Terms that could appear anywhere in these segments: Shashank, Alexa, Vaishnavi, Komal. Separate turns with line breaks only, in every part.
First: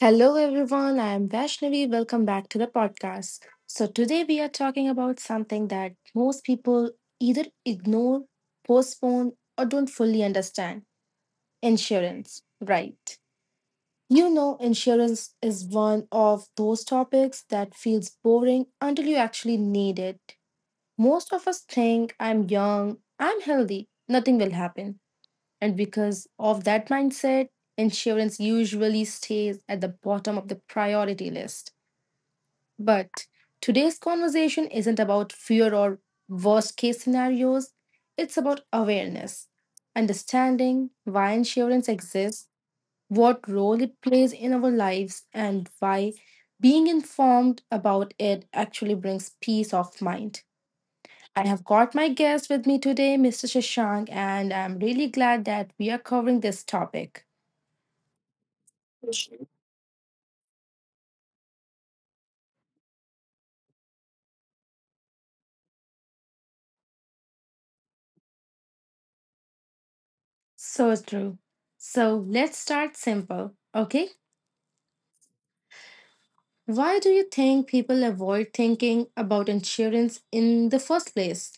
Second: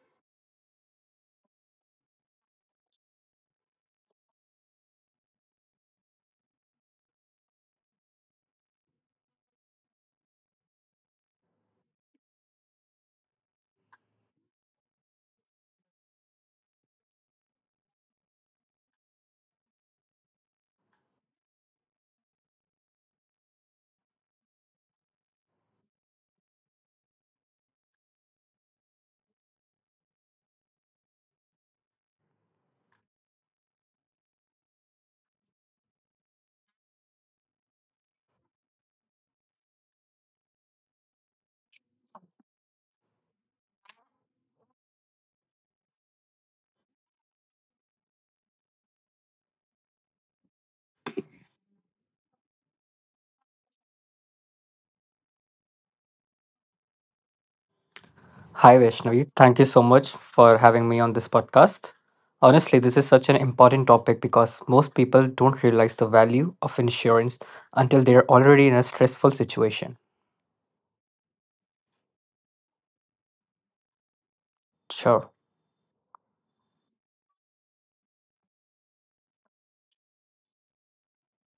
Hello, everyone. I am Vaishnavi. Welcome back to the podcast. So, today we are talking about something that most people either ignore, postpone, or don't fully understand insurance. Right. You know, insurance is one of those topics that feels boring until you actually need it. Most of us think I'm young, I'm healthy, nothing will happen. And because of that mindset, insurance usually stays at the bottom of the priority list but today's conversation isn't about fear or worst case scenarios, it's about awareness, understanding why insurance exists, what role it plays in our lives, and why being informed about it actually brings peace of mind. I have got my guest with me today, Mr. Shashank, and I'm really glad that we are covering this topic.
Hi, Vaishnavi.
So
Thank you so much for having me on this podcast. Honestly, this is such an important topic because most people don't realize the value of insurance until they're already in a stressful situation.
true. So let's start simple, okay?
Sure.
Why do you think people avoid thinking about insurance in the first place?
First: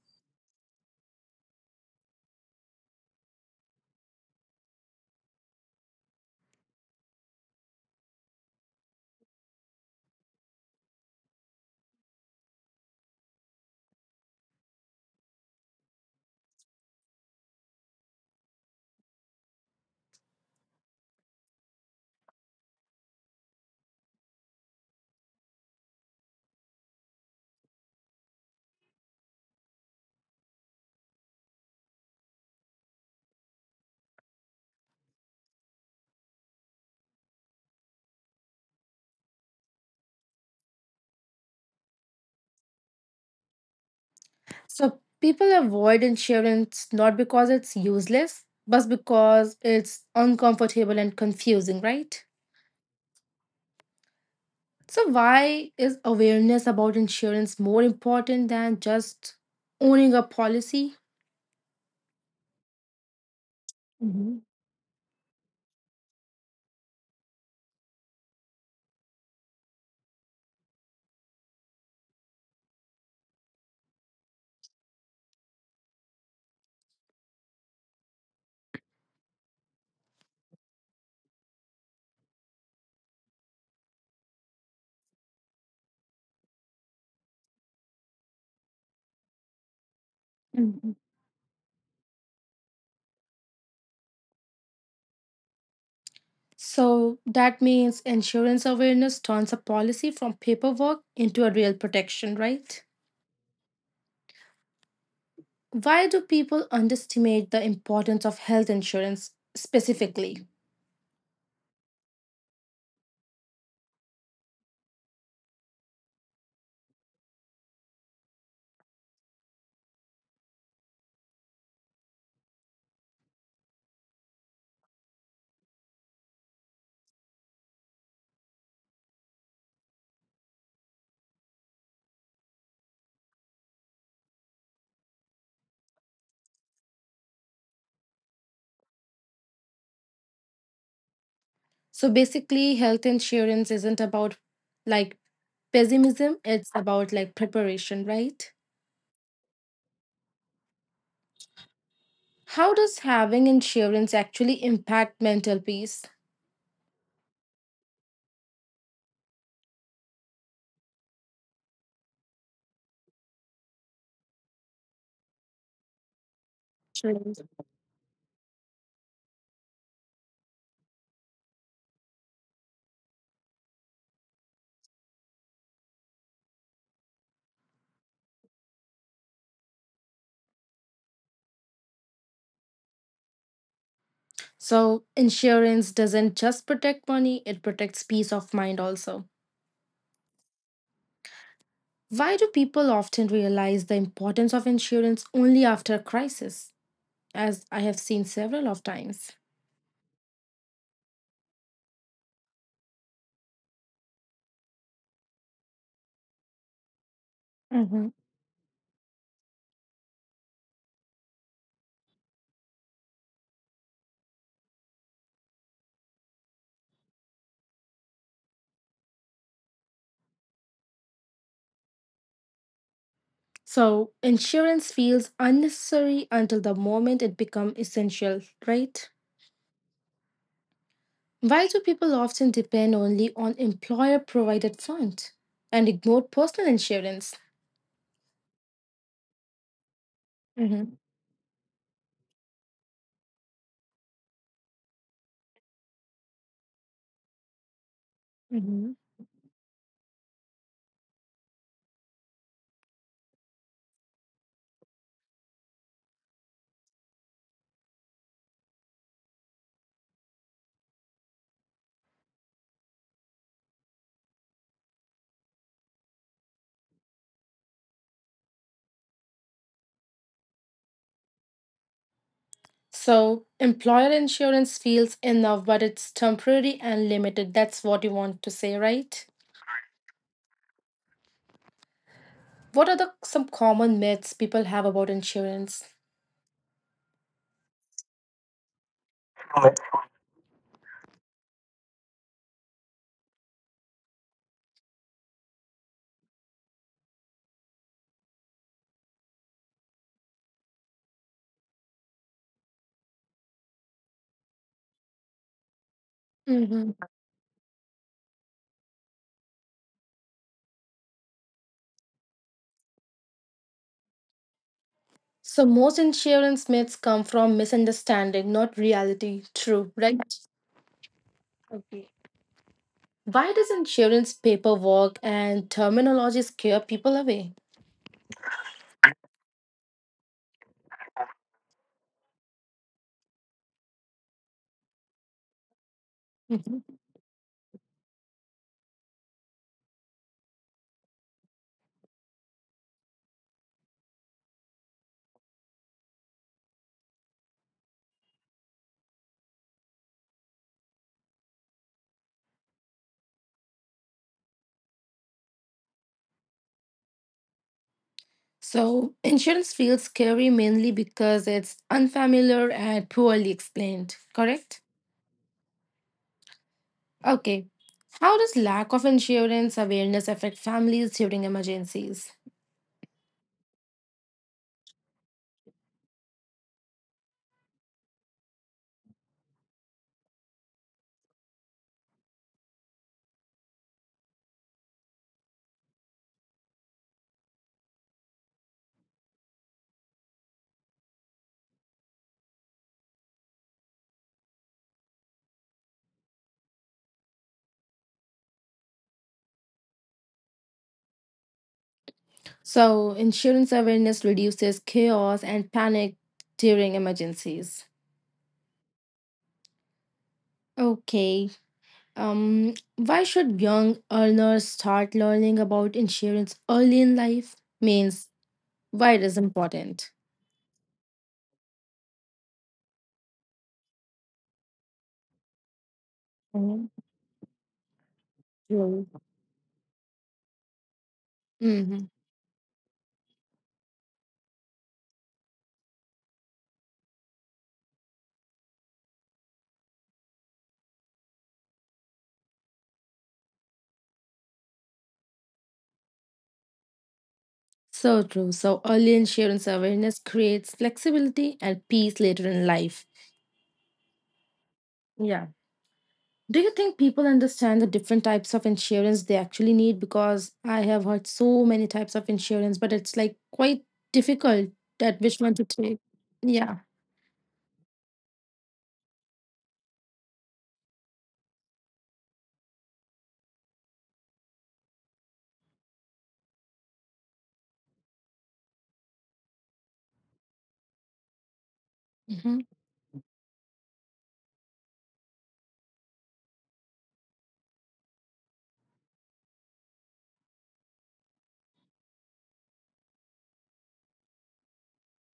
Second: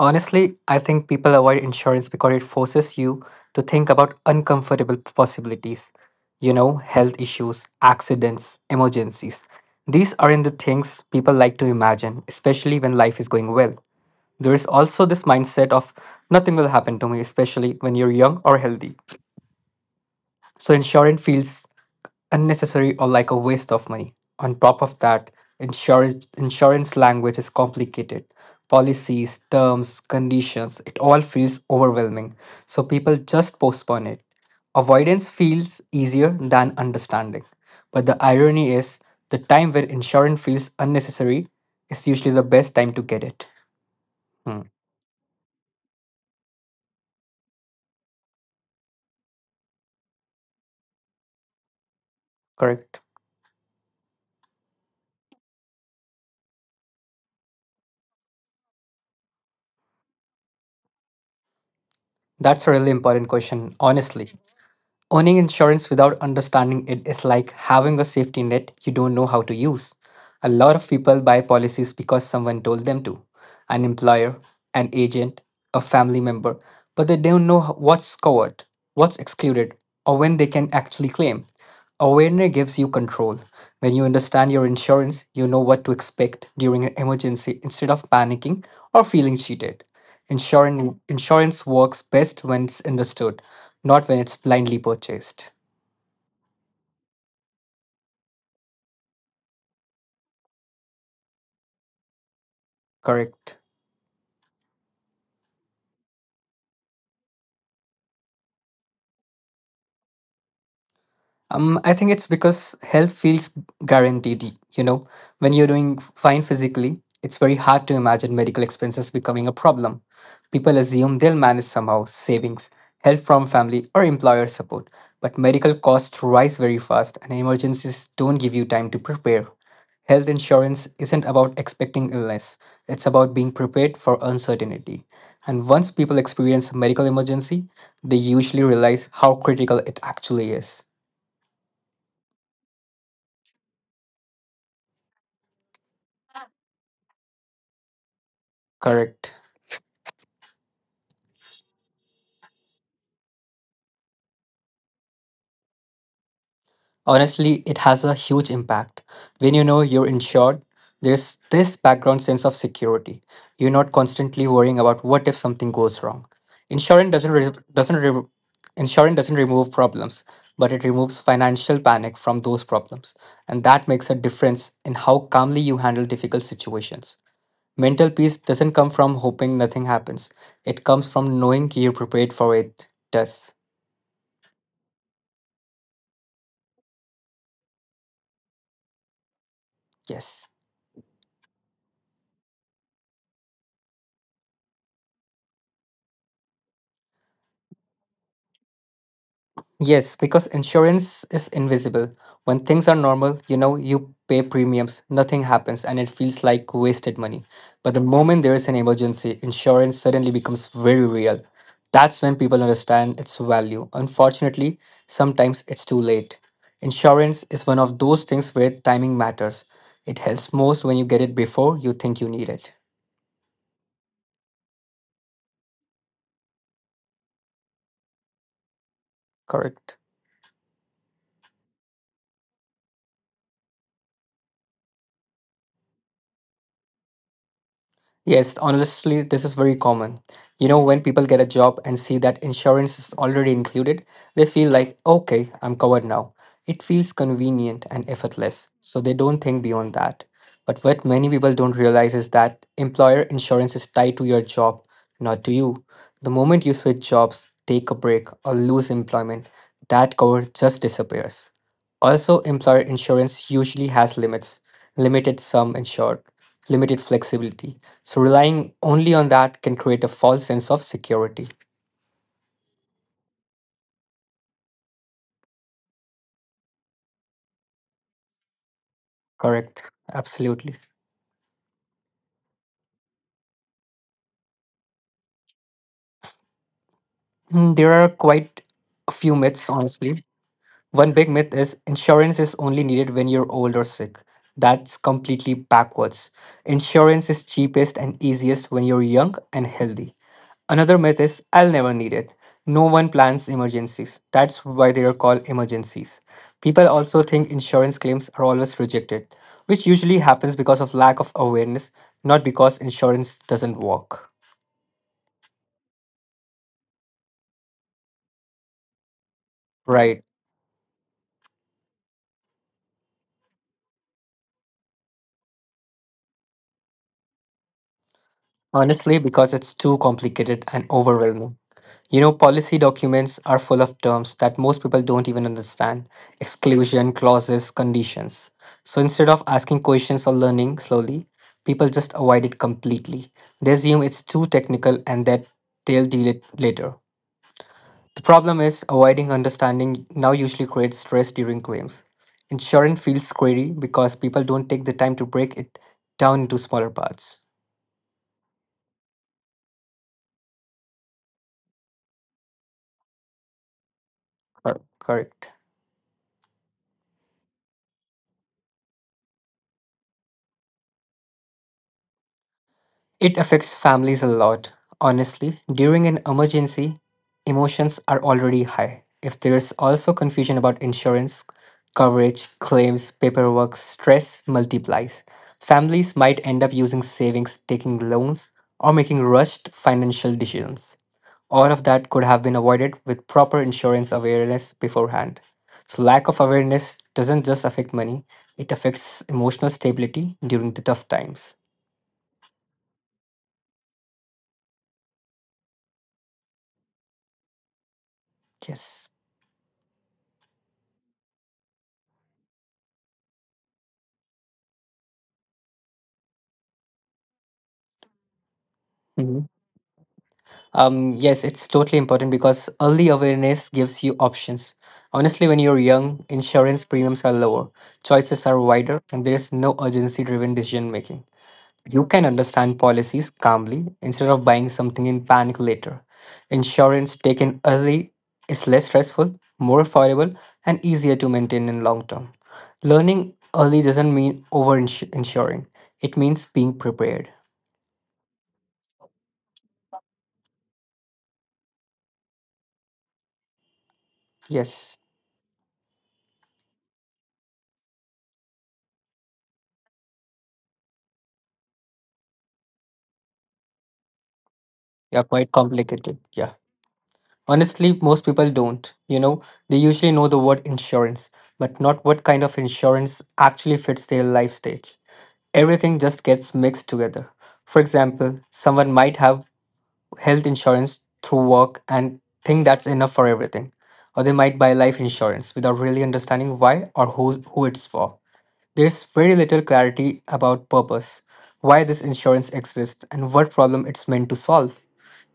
Honestly, I think people avoid insurance because it forces you to think about uncomfortable possibilities. You know, health issues, accidents, emergencies. These aren't the things people like to imagine, especially when life is going well. There is also this mindset of nothing will happen to me, especially when you're young or healthy. So insurance feels unnecessary or like a waste of money. On top of that, insurance language is complicated. Policies, terms, conditions, it all feels overwhelming. So people just postpone it. Avoidance feels easier than understanding. But the irony is, the time when insurance feels unnecessary is usually the best time to get it. Hmm,
So, people avoid insurance not because it's useless, but because it's uncomfortable and confusing, right?
correct.
So, why is awareness about insurance more important than just owning a policy?
That's a really important question, honestly.
Mhm.
Owning insurance without understanding it is like having a safety net you don't know how to use. A lot of people buy policies because someone told them to: an employer, an agent, a family member, but they don't know what's covered, what's excluded, or when they can actually claim. Awareness gives you control. When you understand your insurance, you know what to expect during an emergency instead of panicking or feeling cheated. Insurance works best when it's understood, not when it's blindly purchased.
So that means insurance awareness turns a policy from paperwork into a real protection, right?
Correct.
Why do people underestimate the importance of health insurance specifically?
I think it's because health feels guaranteed. You know, when you're doing fine physically, it's very hard to imagine medical expenses becoming a problem. People assume they'll manage somehow — savings, help from family, or employer support. But medical costs rise very fast, and emergencies don't give you time to prepare. Health insurance isn't about expecting illness, it's about being prepared for uncertainty. And once people experience a medical emergency, they usually realize how critical it actually is.
So basically, health insurance isn't about like pessimism, it's about preparation, right?
Correct.
How does having insurance actually impact mental peace?
Honestly, it has a huge impact. When you know you're insured, there's this background sense of security. You're not constantly worrying about what if something goes wrong. Insurance
Insurance.
doesn't re- insurance doesn't remove problems, but it removes financial panic from those problems, and that makes a difference in how calmly you handle difficult situations. Mental peace doesn't come from hoping nothing happens. It comes from knowing you're prepared for it does.
So, insurance doesn't just protect money, it protects peace of mind also.
Yes.
Why do people often realize the importance of insurance only after a crisis? As I have seen several of times.
Yes, because insurance is invisible. When things are normal, you know, you pay premiums, nothing happens, and it feels like wasted money. But the
Mhm.
moment there is an emergency, insurance suddenly becomes very real. That's when people understand its value. Unfortunately, sometimes it's too late. Insurance is one of those things where timing matters. It helps most when you get it before you think you need it.
So insurance feels unnecessary until the moment it becomes essential, right?
Correct.
Why do people often depend only on employer provided fund and ignore personal insurance?
Yes, honestly, this is very common. You know,
Mhm.
when people get a job and see that insurance is already included, they feel like, okay, I'm covered now. It feels convenient and effortless,
Mhm.
so they don't think beyond that. But what many people don't realize is that employer insurance is tied to your job, not to you. The moment you switch jobs, take a break, or lose employment, that cover just disappears. Also, employer insurance usually has limits — limited sum insured, limited flexibility. So relying only on that can create a false sense of security.
So employer insurance feels enough, but it's temporary and limited. That's what you want to say, right?
Correct. Absolutely.
What are the some common myths people have about insurance?
Mm, there are quite a few myths, honestly. One big myth is insurance is only needed when you're old or sick. That's completely backwards. Insurance is cheapest and easiest when you're young and healthy. Another myth is I'll never need it. No one plans emergencies. That's why they are called emergencies. People also think insurance claims are always rejected, which usually happens because of lack of awareness, not because insurance doesn't work.
So most insurance myths come from misunderstanding, not reality. True, right?
Right.
Okay. Why does insurance paperwork and terminology scare people away?
Honestly, because it's too complicated and overwhelming. You know, policy documents are full of terms that most people don't even understand —
Mhm.
exclusion, clauses, conditions. So instead of asking questions or learning slowly, people just avoid it completely. They assume it's too technical and that they'll deal it later. The problem is, avoiding understanding now usually creates stress during claims. Insurance feels scary because people don't take the time to break it down into smaller parts.
So insurance feels scary mainly because it's unfamiliar and poorly explained. Correct?
Correct.
Okay. How does lack of insurance awareness affect families during emergencies?
It affects families a lot. Honestly, during an emergency, emotions are already high. If there's also confusion about insurance, coverage, claims, paperwork, stress multiplies. Families might end up using savings, taking loans, or making rushed financial decisions. All of that could have been avoided with proper insurance awareness beforehand. So, lack of awareness doesn't just affect money, it affects emotional stability during the tough times.
So insurance awareness reduces chaos and panic during emergencies.
Yes.
Okay. Why should young earners start learning about insurance early in life? Means why it is important.
Yes, it's totally important because early awareness gives you options. Honestly, when you're young, insurance
Mhm.
premiums are lower, choices are wider,
True.
and there's no urgency driven decision making. You
Mhm.
can understand policies calmly instead of buying something in panic later. Insurance taken early is less stressful, more affordable, and easier to maintain in long term. Learning early doesn't mean over insuring. It means being prepared.
So true. So early insurance awareness creates flexibility and peace later in life.
Yes.
Yeah. Do you think people understand the different types of insurance they actually need? Because I have heard so many types of insurance, but it's like quite difficult that
Yeah,
which
quite
one to take.
complicated. Yeah.
Yeah.
Honestly, most people don't. You know, they usually know the word insurance, but not what kind of insurance actually fits their life stage. Everything just gets mixed together. For example, someone might have health insurance through work and think that's enough for everything. Or they might buy life insurance without really understanding why or who it's for. There's very little clarity about purpose, why this insurance exists, and what problem it's meant to solve.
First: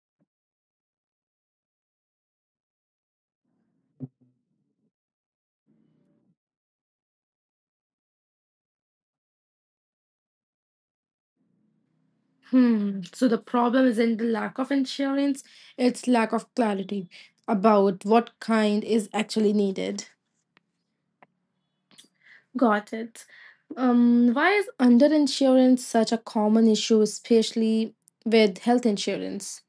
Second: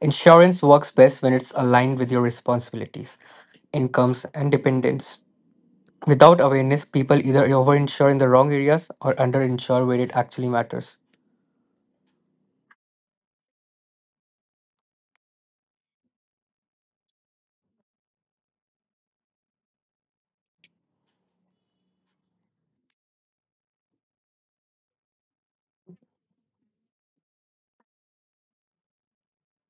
Insurance works best when it's aligned with your responsibilities, incomes, and dependents. Without awareness, people either overinsure in the wrong areas or underinsure where it actually matters.
Hmm. So the problem isn't the lack of insurance, it's lack of clarity about what kind is actually needed. Got it. Why is underinsurance such a common issue, especially with health insurance?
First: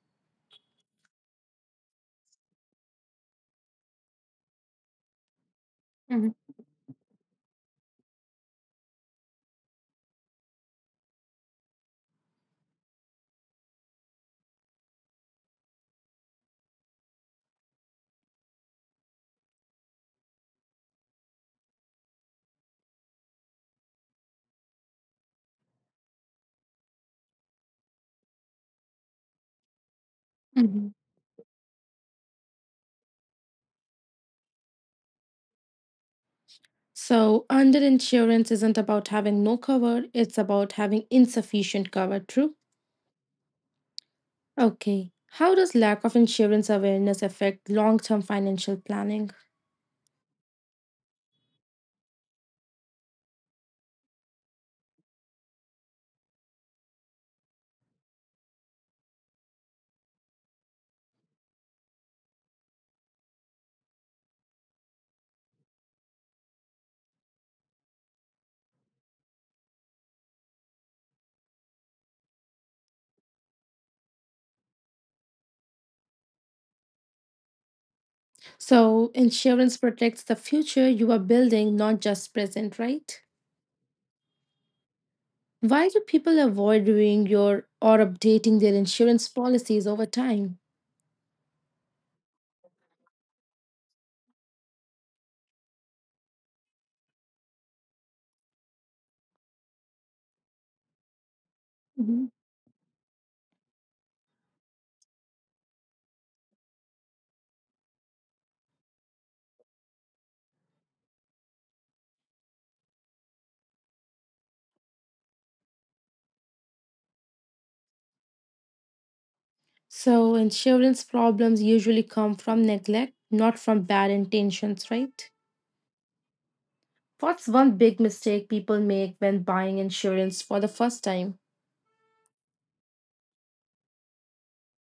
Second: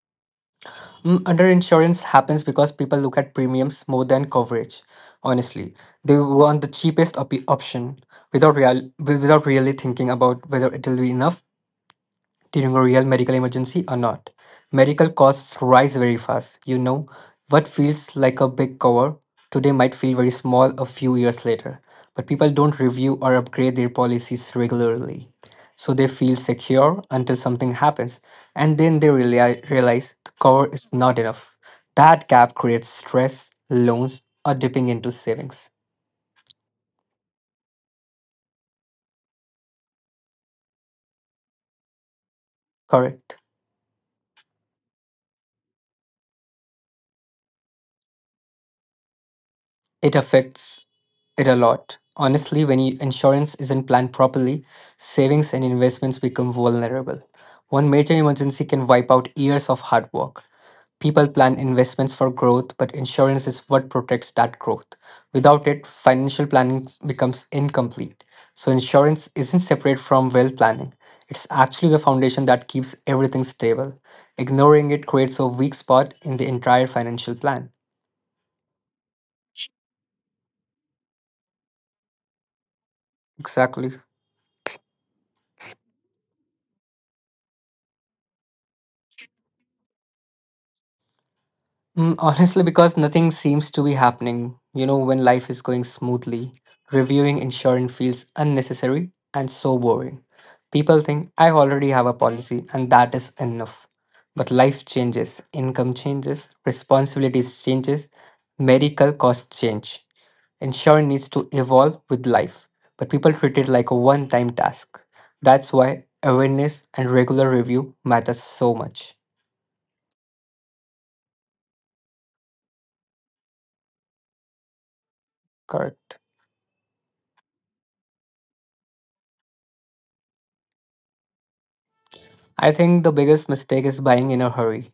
Mm, underinsurance happens because people look at premiums more than coverage. Honestly, they
Mhm.
want the cheapest option without really thinking about whether it'll be enough during a real medical emergency or not. Medical costs rise very fast. You know, what feels like a big cover today might feel very small a few years later, but people don't review or upgrade their policies regularly. So they feel secure until something happens, and then they realize the cover is
Mhm.
not enough. That gap creates stress, loans, or dipping into savings.
So, underinsurance isn't about having no cover, it's about having insufficient cover, true?
Correct.
Okay. How does lack of insurance awareness affect long term financial planning?
It affects it a lot. Honestly, when insurance isn't planned properly, savings and investments become vulnerable. One major emergency can wipe out years of hard work. People plan investments for growth, but insurance is what protects that growth. Without it, financial planning becomes incomplete. So, insurance isn't separate from wealth planning. It's actually the foundation that keeps everything stable. Ignoring it creates a weak spot in the entire financial plan.
So insurance protects the future you are building, not just present, right?
Exactly.
Why do people avoid doing your or updating their insurance policies over time?
Mm, honestly, because nothing seems to be happening, you know, when life is going smoothly, reviewing insurance feels unnecessary and so boring. People think I already have a
Mhm.
policy and that is enough. But life changes, income changes, responsibilities changes, medical costs change. Insurance needs to evolve with life, but people treat it like a one-time task. That's why awareness and regular review matters so much.
So insurance problems usually come from neglect, not from bad intentions, right?
Correct.
What's one big mistake people make when buying insurance for the first time?
I think the biggest mistake is buying in a hurry.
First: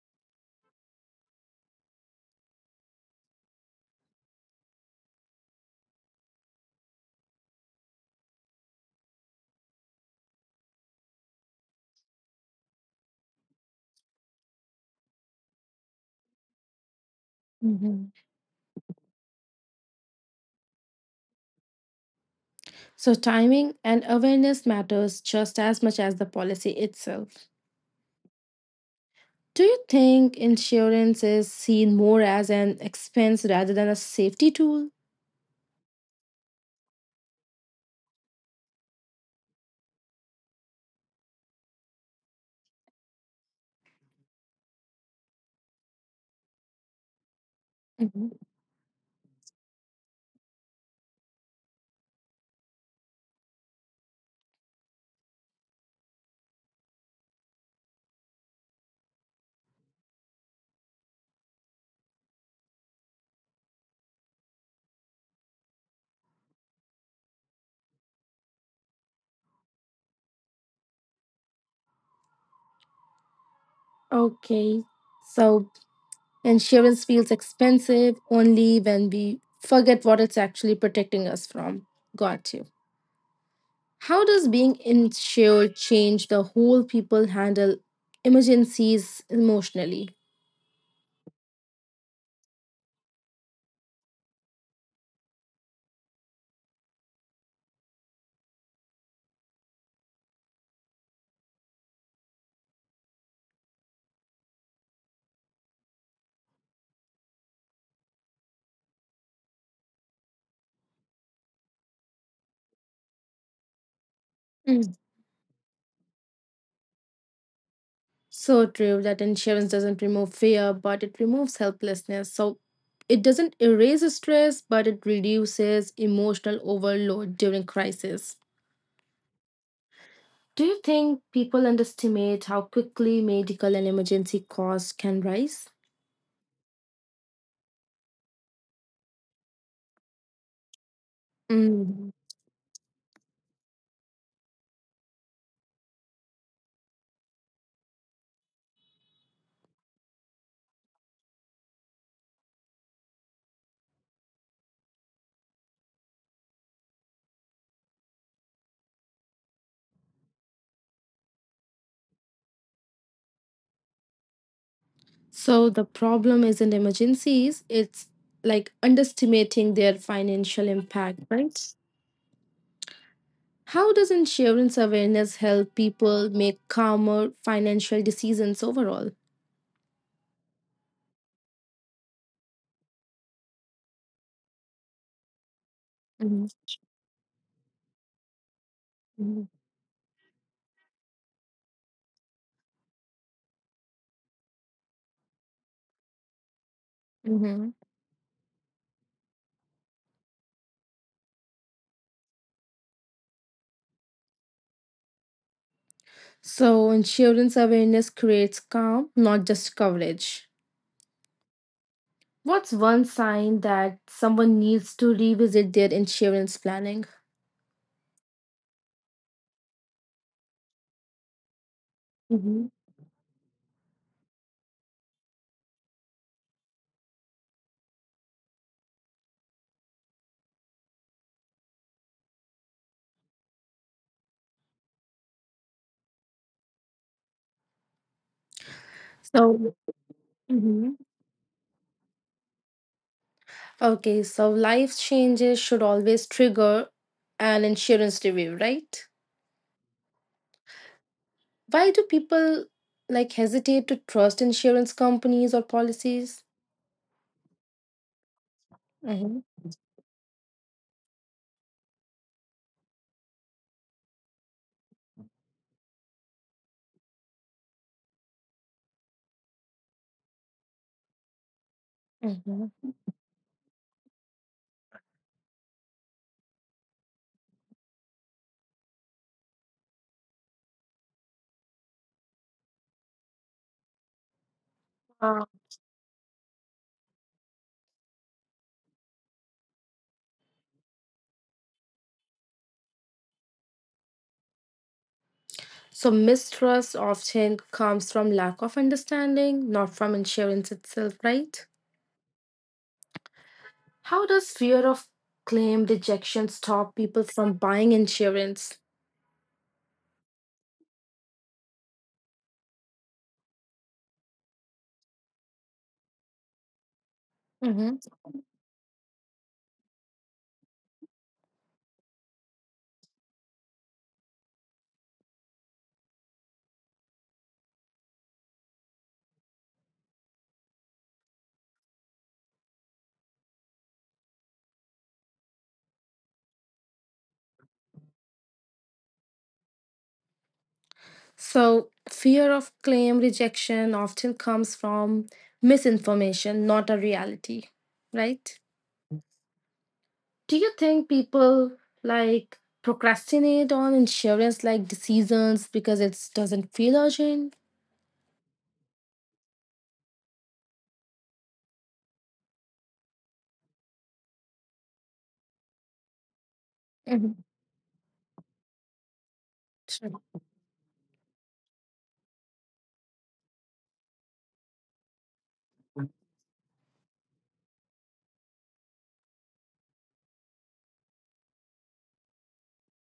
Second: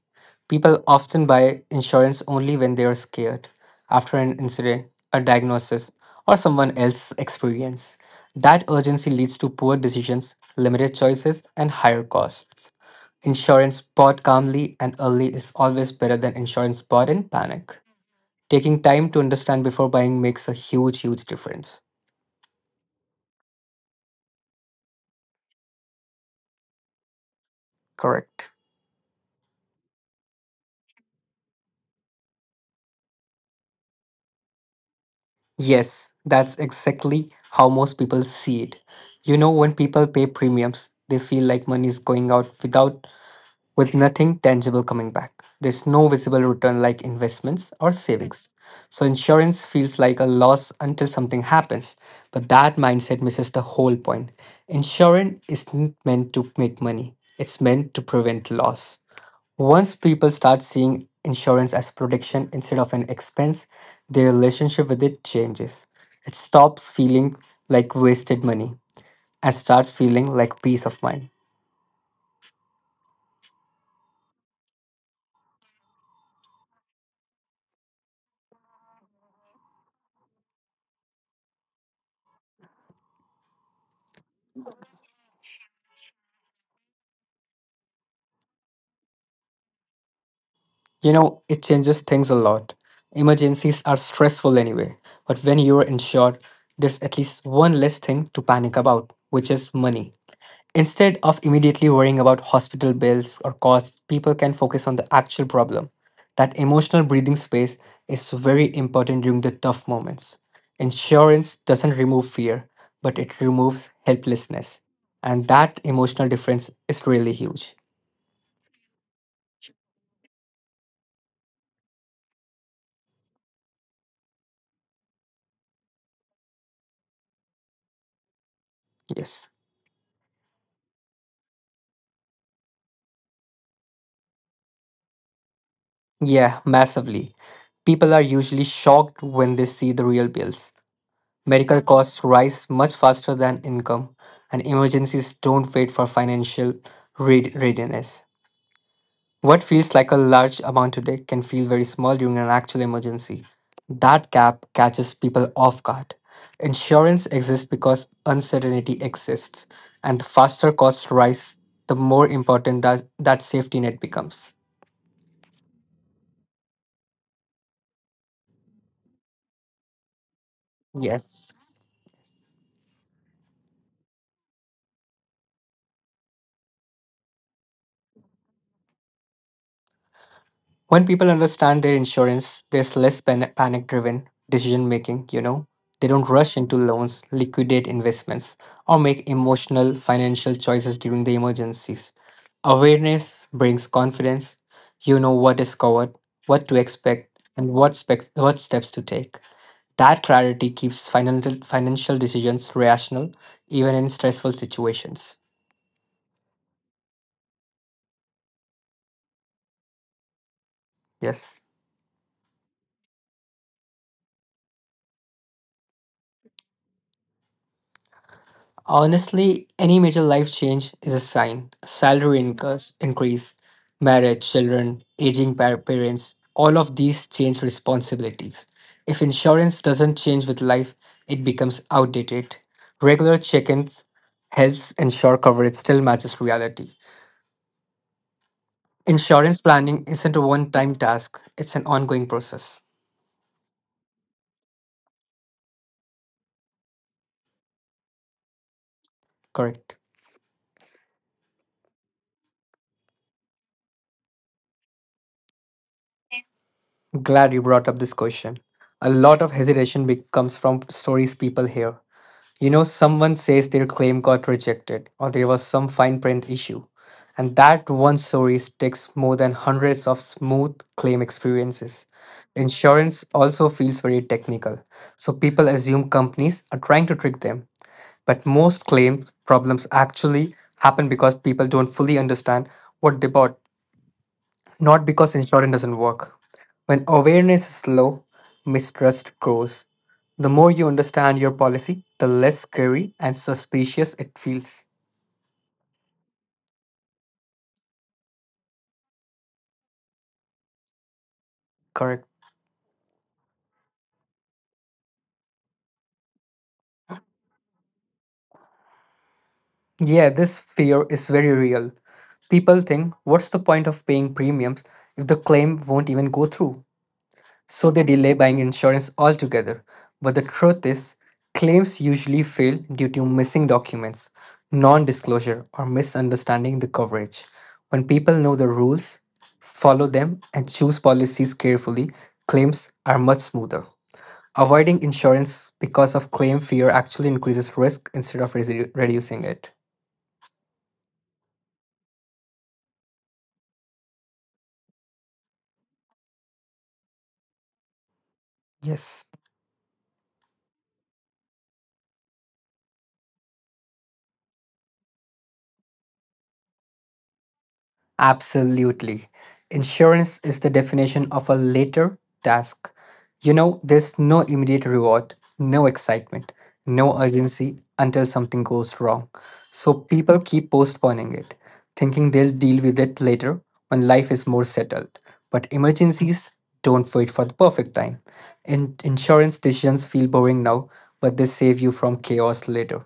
People often buy insurance only when they are scared, after an incident, a diagnosis, or someone else's experience. That urgency leads to poor decisions, limited choices, and higher costs. Insurance bought calmly and early is always better than insurance bought in panic.
Mhm.
Taking time to understand before buying makes a huge, huge difference.
So, timing and awareness matters just as much as the policy itself.
Correct.
Do you think insurance is seen more as an expense rather than a safety tool?
Yes, that's exactly how most people see it. You know, when people pay premiums, they feel like money is going out without, with nothing tangible coming back. There's no visible return like investments or
Mhm.
savings. So insurance feels like a loss until something happens. But that mindset misses the whole point. Insurance isn't meant to make money, it's meant to prevent loss. Once people start seeing insurance as protection instead of an expense, their relationship with it changes. It stops feeling like wasted money and starts feeling like peace of mind.
Okay, so insurance feels expensive only when we forget what it's actually protecting us from. Got you. How does being insured change the whole people handle emergencies emotionally?
You know, it changes things a lot. Emergencies are stressful anyway, but when you are insured, there's at least one less thing to panic about, which is money. Instead of immediately worrying about hospital bills or costs, people can focus on the actual problem. That emotional breathing space is very important during the tough moments. Insurance doesn't remove fear, but it removes helplessness. And that emotional difference is really huge.
So true that insurance doesn't remove fear, but it removes helplessness. So it doesn't erase stress, but it reduces emotional overload during crisis.
Yes.
Do you think people underestimate how quickly medical and emergency costs can rise?
Yeah, massively. People are usually shocked when they see the real bills. Medical
Mm.
costs rise much faster than income, and emergencies don't wait for financial readiness. What feels like a large amount today can feel very small during an actual emergency. That gap catches people off guard. Insurance exists because uncertainty exists, and the faster costs rise, the more important that safety net becomes.
So the problem isn't emergencies, it's underestimating their financial impact,
Yes.
right? How does insurance awareness help people make calmer financial decisions overall?
When people understand their insurance, there's less panic driven decision making, you know. They don't rush into loans, liquidate investments, or make
Mhm.
emotional financial choices during the emergencies. Awareness brings confidence. You know what is covered, what to expect, and
Hmm.
what steps to take. That clarity keeps financial decisions rational, even in stressful situations.
So, insurance awareness creates calm, not just coverage.
Yes.
What's one sign that someone needs to revisit their insurance planning?
Honestly, any major life change is a sign. Salary
Hmm.
increase, marriage, children, aging parents, all of these change responsibilities. If insurance doesn't change with life, it becomes outdated. Regular check-ins helps ensure coverage still matches reality. Insurance
So,
planning isn't a one-time
Mhm.
task, it's an ongoing process.
Okay, so life changes should always trigger an insurance review, right?
Correct.
Why do people hesitate to trust insurance companies or policies?
Glad you brought up this question. A
Mm-hmm.
lot of hesitation comes from stories people hear. You know, someone says their claim got rejected or there was some fine print issue. And that one story sticks more than hundreds of smooth claim experiences.
Mm-hmm.
Insurance also feels very technical, so people assume companies are trying to trick them. But most claim problems actually happen because people don't fully understand what they bought, not because insurance doesn't work. When awareness is low, mistrust grows. The more you understand your policy, the less scary and suspicious it feels.
So, mistrust often comes from lack of understanding, not from insurance itself, right?
Correct.
How does fear of claim rejection stop people from buying insurance?
Yeah, this fear is very real. People think, what's the point of paying premiums if the claim won't even go through? So
Mhm.
they delay buying insurance altogether. But the truth is, claims usually fail due to missing documents, non disclosure, or misunderstanding the coverage. When people know the rules, follow them, and choose policies carefully, claims are much smoother. Avoiding insurance because of claim fear actually increases risk instead of reducing it.
So, fear of claim rejection often comes from misinformation, not a reality, right?
Yes.
Do you think people procrastinate on insurance decisions because it doesn't feel urgent?
Absolutely. Insurance is the definition of a later task. You know, there's no immediate reward, no excitement, no
Mhm.
urgency until something goes wrong. So people keep postponing it, thinking they'll deal with it later when life is more settled. But emergencies don't wait for the perfect time. Insurance decisions feel boring now, but they save you from chaos later.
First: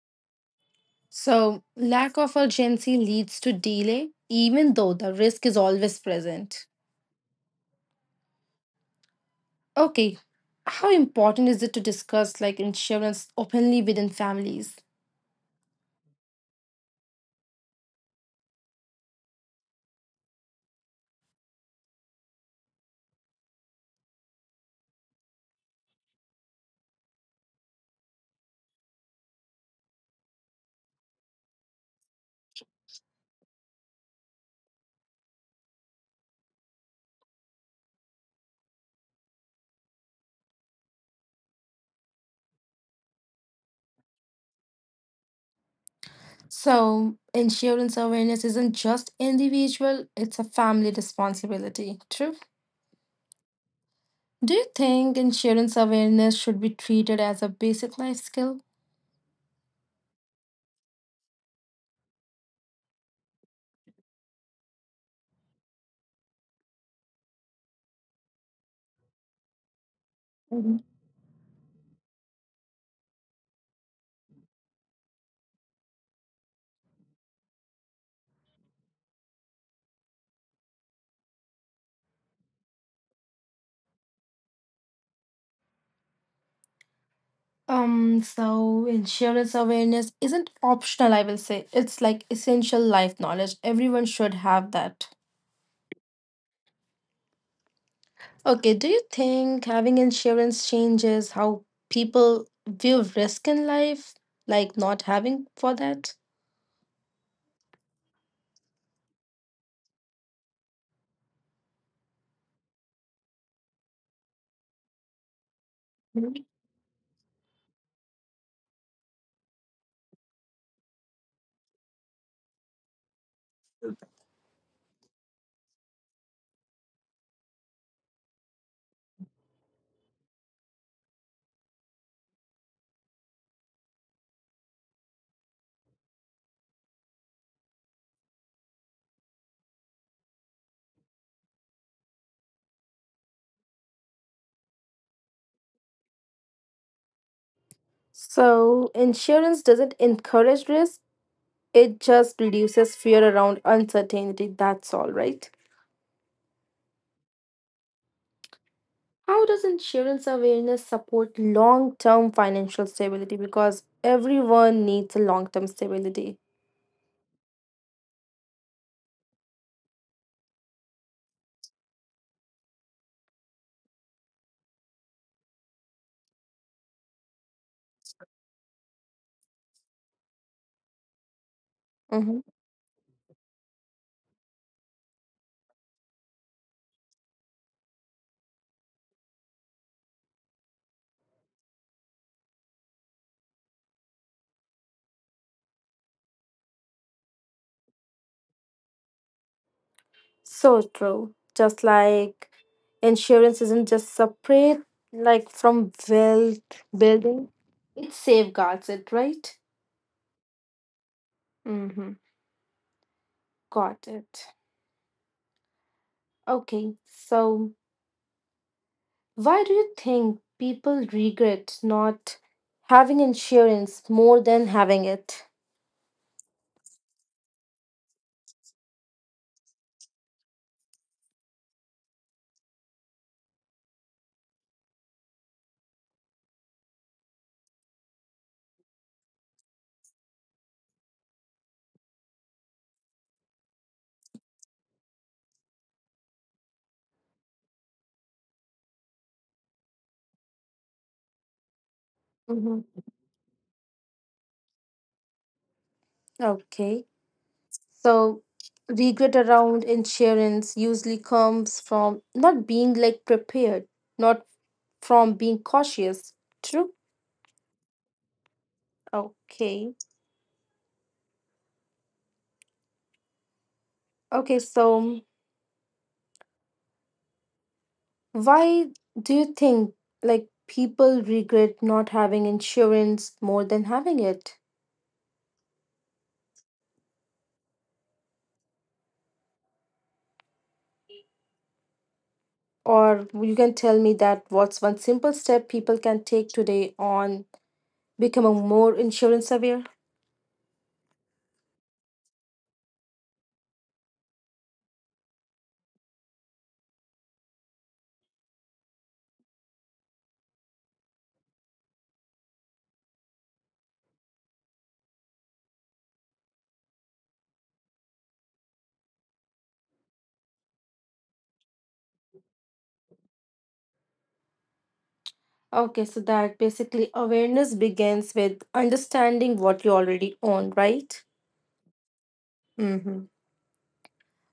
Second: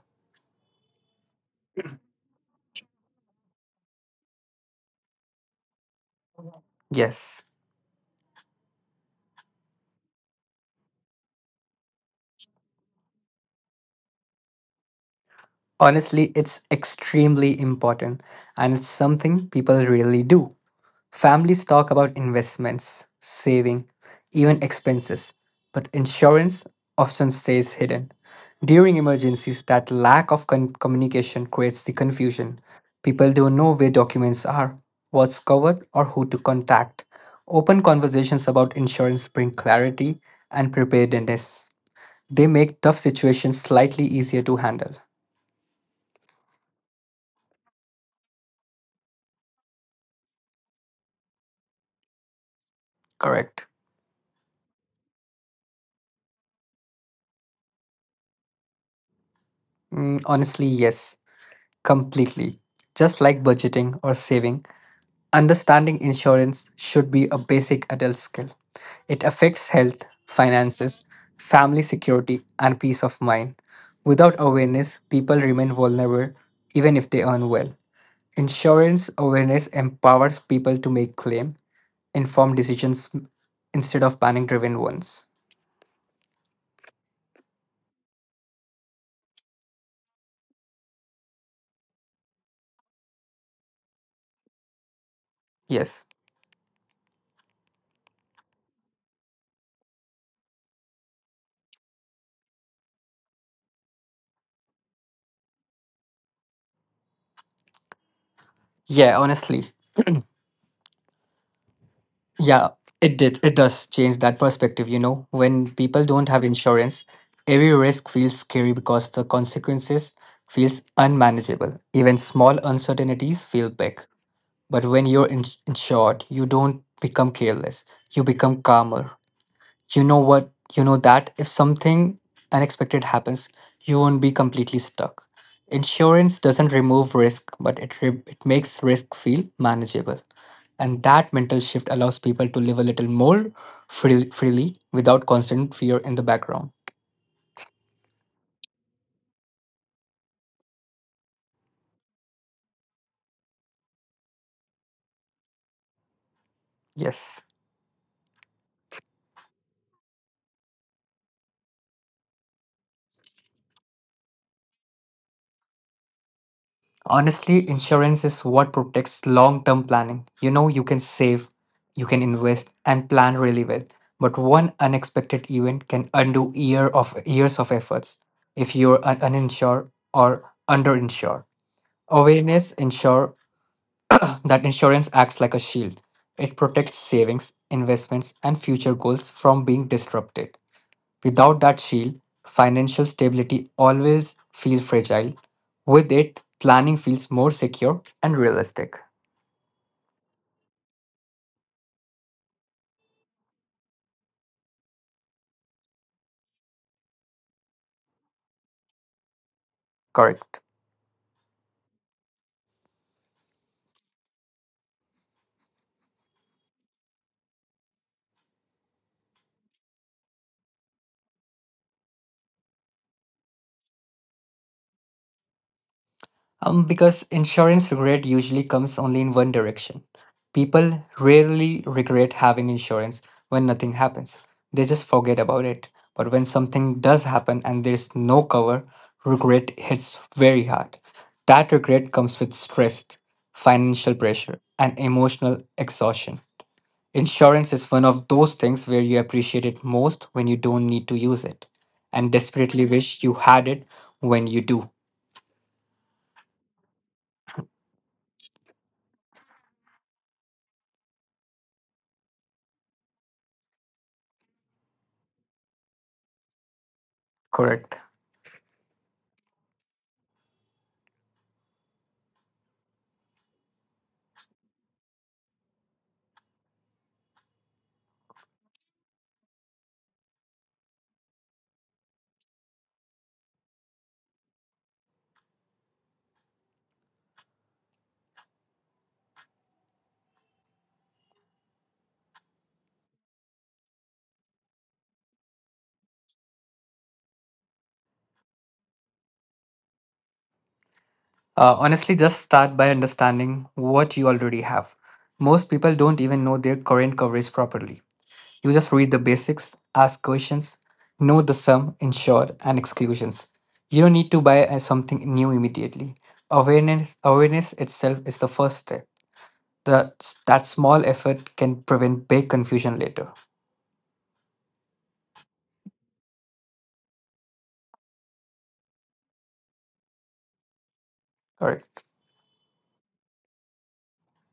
So, lack of urgency leads to delay, even though the risk is always present.
Yes.
Okay, how important is it to discuss insurance openly within families?
Honestly, it's extremely important and it's something people really do. Families talk about investments, saving, even expenses, but insurance often stays hidden. During emergencies, that lack of communication creates the confusion. People don't know where documents are, what's covered, or who to contact. Open conversations about insurance bring clarity and preparedness. They make tough situations slightly easier to handle.
So, insurance awareness isn't just individual, it's a family responsibility. True.
Correct.
Do you think insurance awareness should be treated as a basic life skill?
Honestly, yes, completely. Just like budgeting or saving, understanding insurance should be a basic adult skill. It affects health,
Mhm.
finances, family security, and peace of mind. Without awareness, people remain vulnerable even if they earn well. Insurance awareness empowers people to make claim informed decisions instead of panic driven ones.
So insurance awareness isn't optional, I will say. It's like essential life knowledge. Everyone should have that.
Yes.
Okay, do you think having insurance changes how people view risk in life? Like not having for that?
Yeah, honestly. Yeah, it did. It does change that perspective, you know. When people don't have
Mhm.
insurance, every risk feels scary because the consequences feels unmanageable. Even small uncertainties feel big. But when you're insured, you don't become careless. You become calmer, you know what you know that if something unexpected happens, you won't be completely stuck. Insurance doesn't remove risk, but it makes risk feel manageable, and that mental shift allows people to live a little more freely without constant fear in the background.
So, insurance doesn't encourage risk, it just reduces fear around uncertainty. That's all, right?
Yes.
How does insurance awareness support long term financial stability? Because everyone needs a long term stability.
Honestly, insurance is what protects long term planning. You know, you can save, you can invest, and plan really well. But one unexpected event can undo years of efforts if you're uninsured or underinsured.
Mm-hmm.
Awareness ensure that insurance acts like a shield. It protects savings, investments, and future goals from being disrupted. Without that shield, financial stability always feels fragile. With it, planning feels more secure and realistic.
So true. Just like insurance isn't just separate from wealth building, it safeguards it, right?
Correct.
Mm-hmm. Got it. Okay. So why do you think people regret not having insurance more than having it?
Because insurance regret usually comes only in one direction. People rarely regret having insurance when nothing happens. They just forget about it. But when something does happen and there's no cover, regret hits very hard. That regret comes with stress, financial pressure, and emotional exhaustion. Insurance is one of those things where you appreciate it most when you don't need to use it and desperately
Mm-hmm.
wish you had it when you do.
Okay. So regret around insurance usually comes from not being prepared, not from being cautious. True.
Correct.
Okay. Okay, so why do you think people regret not having insurance more than having it? Or you can tell me that what's one simple step people can take today on becoming more insurance aware?
Honestly, just start by understanding what you already have. Most people don't even know their current coverage properly. You just read the basics, ask questions, know the sum insured and exclusions. You don't need to buy something new immediately. Awareness itself is the first step. The, that small effort can prevent big confusion later.
Okay, so that basically awareness begins with understanding what you already own, right?
Correct.
Mm-hmm.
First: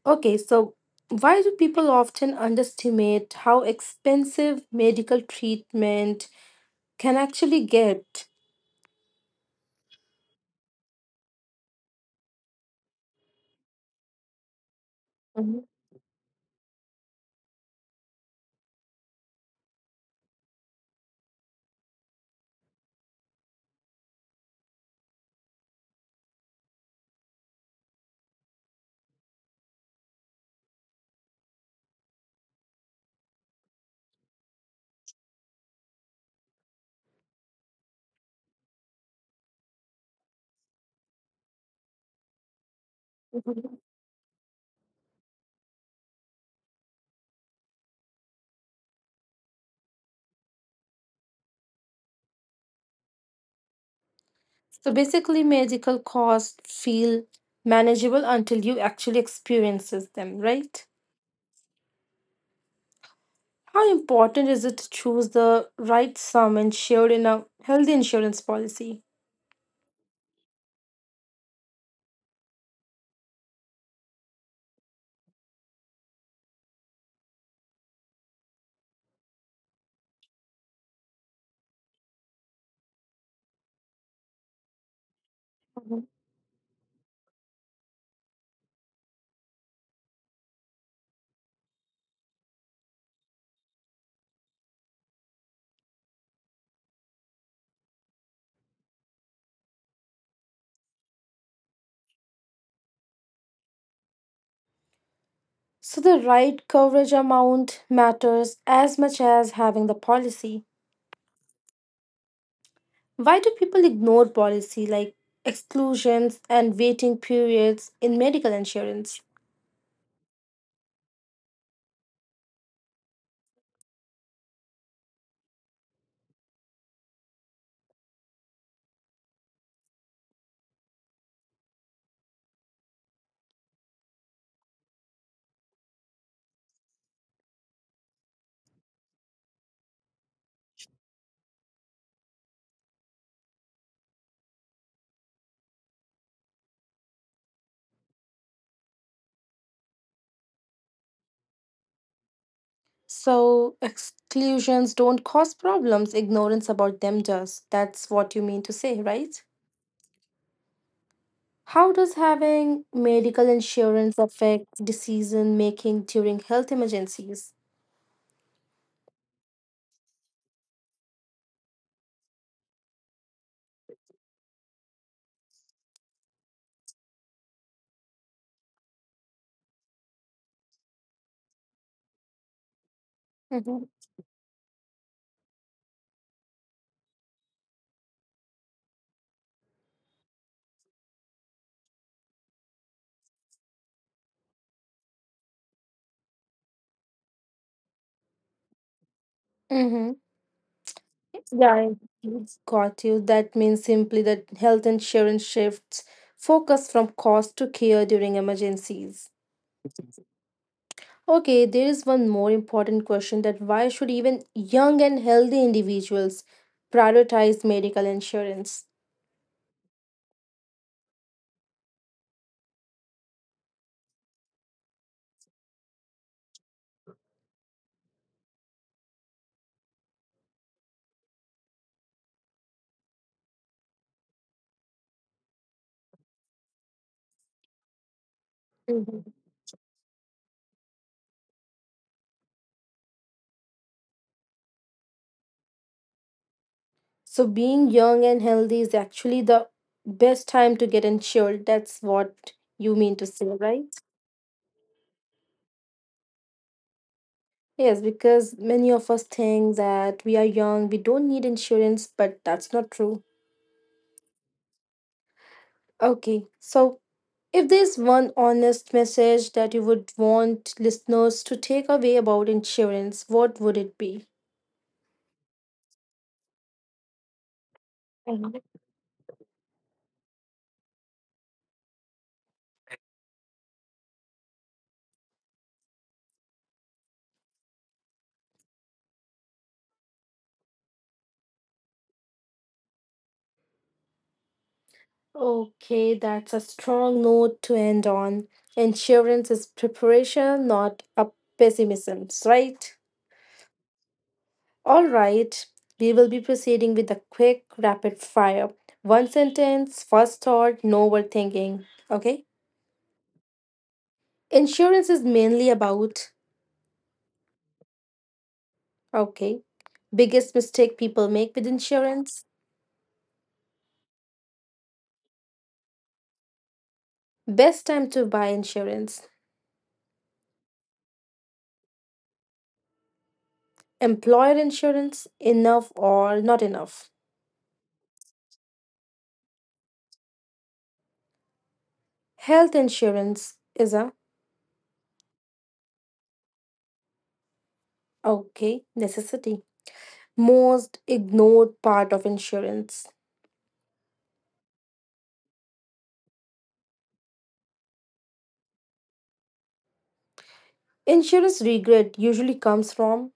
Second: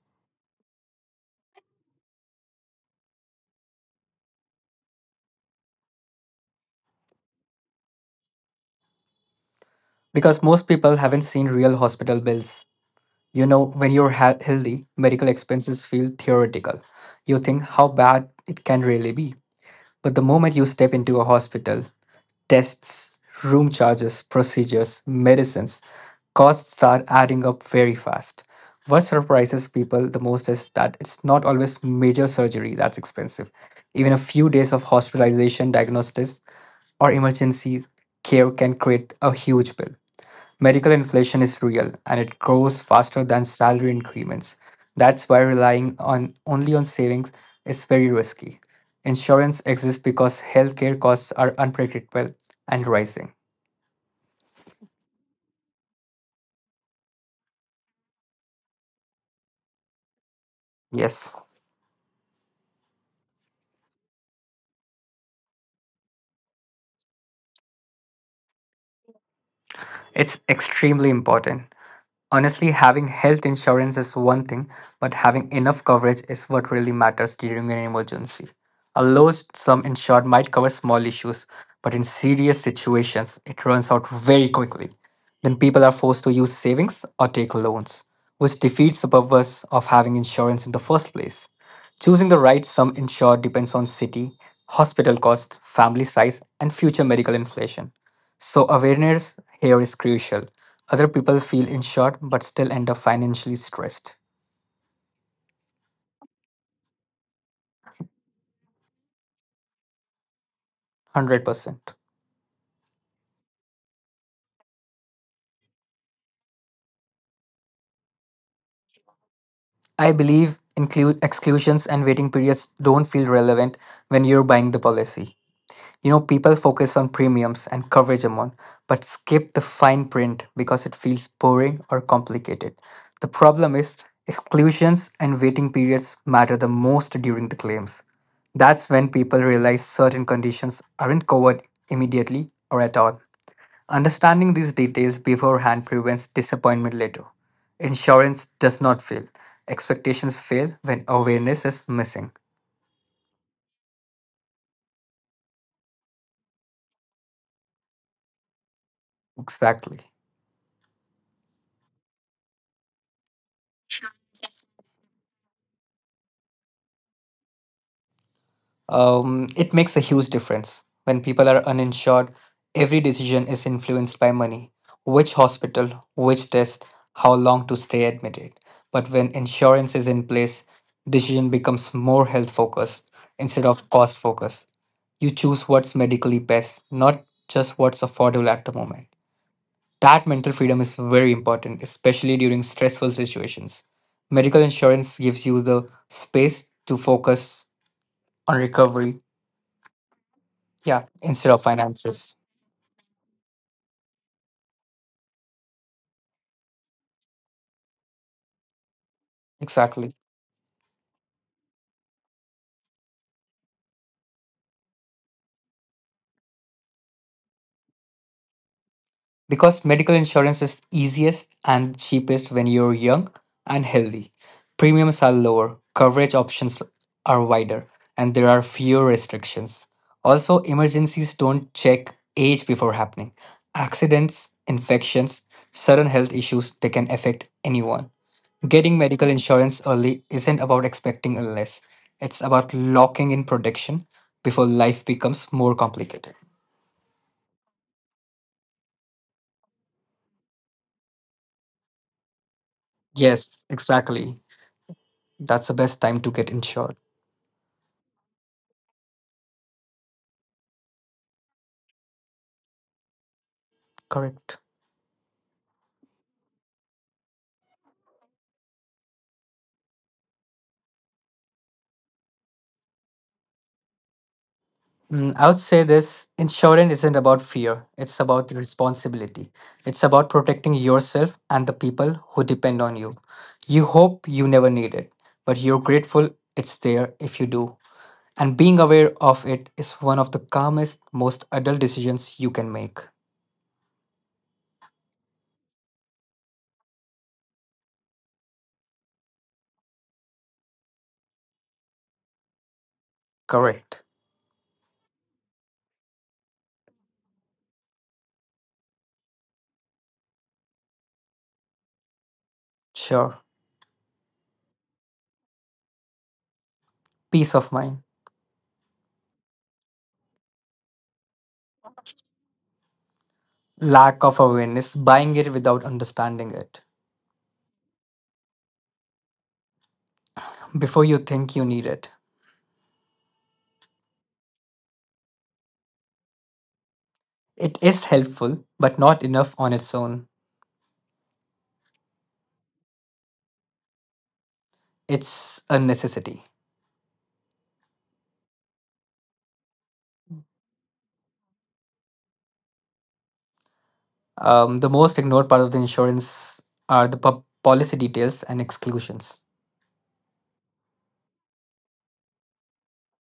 Okay, so why do people often underestimate how expensive medical treatment can actually get?
Because most people haven't seen real hospital bills. You know, when you're healthy, medical
Mhm,
expenses feel theoretical. You think how bad it can really be. But the moment you step into a hospital, tests, room charges, procedures, medicines, costs start adding up very fast. What surprises people the most is that it's not always major surgery that's expensive. Even a few days of hospitalization, diagnosis, or emergency care can create a huge bill. Medical inflation is real, and it grows faster than
mhm.
salary increments. That's why relying on only on savings is very risky. Insurance exists because healthcare costs are unpredictable and rising.
So basically, medical costs feel manageable until you actually experiences them, right?
Yes,
How important is it to choose the right sum insured in a healthy insurance policy?
it's extremely important. Honestly, having health insurance is one thing, but having enough coverage is what really matters during an emergency. A low sum insured might cover small issues, but in serious situations, it runs out very quickly. Then people are
Mhm.
forced to use savings or take loans, which defeats the purpose of having insurance in the first place. Choosing the right sum insured depends on city, hospital cost, family size, and future medical inflation. So, awareness here is crucial. Other people feel insured but still end up financially stressed.
So the right coverage amount matters as much as having the policy.
100%.
Why do people ignore policy exclusions and waiting periods in medical insurance?
I believe include exclusions and waiting periods don't feel relevant when you're buying the policy. You know, people focus on premiums and coverage amount, but skip the fine print because it feels boring or complicated. The problem is exclusions and waiting periods matter the most during the claims. That's when people realize certain conditions aren't covered immediately or at all. Understanding these details beforehand prevents disappointment later. Insurance does not fail. Expectations fail when awareness is missing.
So, exclusions don't cause problems, ignorance about them does. That's what you mean to say, right?
Exactly.
How does having medical insurance affect decision making during health emergencies?
It makes a huge difference. When people are uninsured, every decision is influenced by money, which hospital, which test, how long to stay admitted. But when insurance is in place, decision becomes more health focused instead
Mm-hmm.
of cost focused. You choose what's medically best, not just what's affordable at the moment. That mental freedom is very important, especially during stressful situations. Medical insurance gives you the space to focus on recovery,
Mm-hmm.
yeah, instead of
Yeah,
finances.
I got you. That means simply that health insurance shifts focus from cost to care during emergencies.
Exactly.
Okay, there is one more important question that why should even young and healthy individuals prioritize medical insurance?
Because medical insurance is easiest and cheapest when you're young and healthy. Premiums are lower, coverage options are wider, and there are fewer restrictions. Also, emergencies don't check age before happening. Accidents, infections, sudden health issues, they can affect anyone. Getting
Mhm.
medical insurance early isn't about expecting illness. It's about locking in protection before life becomes more complicated.
So being young and healthy is actually the best time to get insured. That's what you mean to say,
Yes,
right?
exactly. That's the best time to get insured.
Yes, because many of us think that we are young, we don't need insurance, but that's not true.
Correct.
Okay, so if there's one honest message that you would want listeners to take away about insurance, what would it be?
I would say this, insurance isn't about fear, it's about
Mhm.
responsibility. It's about protecting yourself and the people who depend on you. You hope you never need it, but you're grateful it's there if you do. And being aware of it is one of the calmest, most adult decisions you can make.
Okay, that's a strong note to end on. Insurance is preparation, not a pessimism, right?
Correct.
All right, we will be proceeding with a quick rapid fire. One sentence, first thought, no overthinking. Okay.
Sure.
Insurance is mainly about,
Peace of mind.
okay, biggest mistake people make with insurance,
Lack of awareness, buying it without understanding it.
best time to buy insurance,
Before you think you need it.
employer insurance, enough or not enough.
It is helpful, but not enough on its own.
Health insurance is a,
It's a necessity.
okay, necessity. Most ignored part of insurance.
The most ignored part of the insurance are the policy details and exclusions.
Insurance regret usually comes from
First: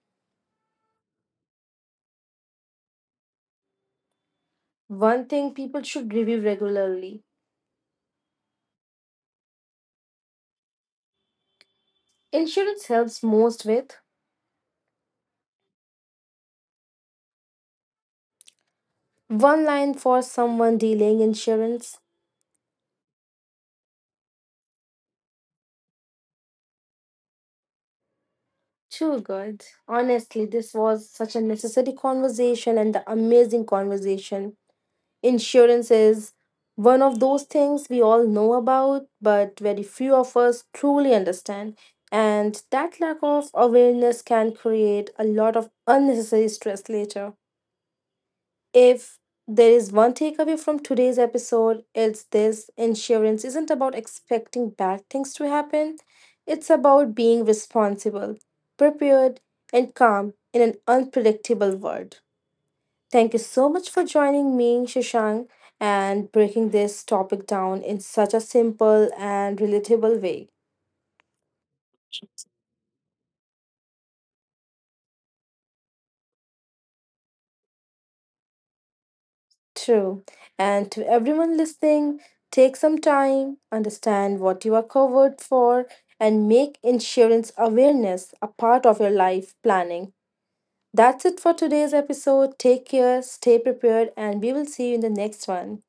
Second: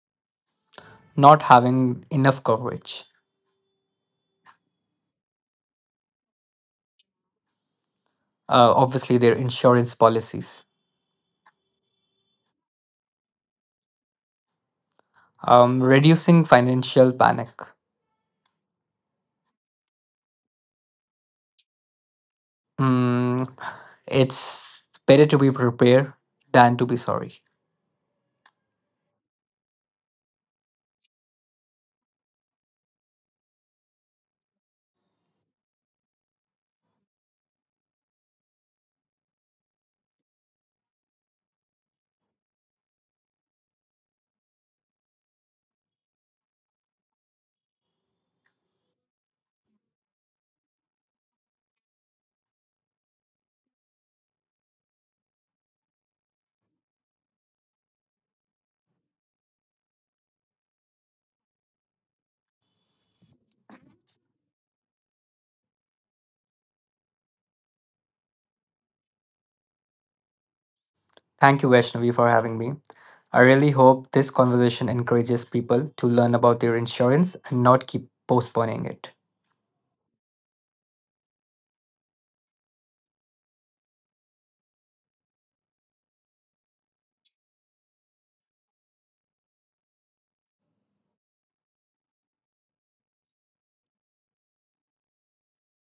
Not having enough coverage.
one thing people should review regularly.
Obviously, their insurance policies.
Insurance helps most with
Reducing financial panic.
one line for someone dealing insurance.
Mm, it's better to be prepared than to be sorry.
Too good. Honestly, this was such a necessary conversation and the amazing conversation. Insurance is one of those things we all know about, but very few of us truly understand. And that lack of awareness can create a lot of unnecessary stress later. If there is one takeaway from today's episode, it's this insurance isn't about expecting bad things to happen, it's about being responsible, prepared, and calm in an unpredictable world. Thank you so much for joining me, Shashank, and breaking this topic down in such a simple and relatable way.
Thank you, Vaishnavi, for having me. I really hope this conversation encourages people to learn about their insurance and not keep postponing it.
True. And to everyone listening, take some time, understand what you are covered for, and make insurance awareness a part of your life planning. That's it for today's episode. Take care, stay prepared, and we will see you in the next one.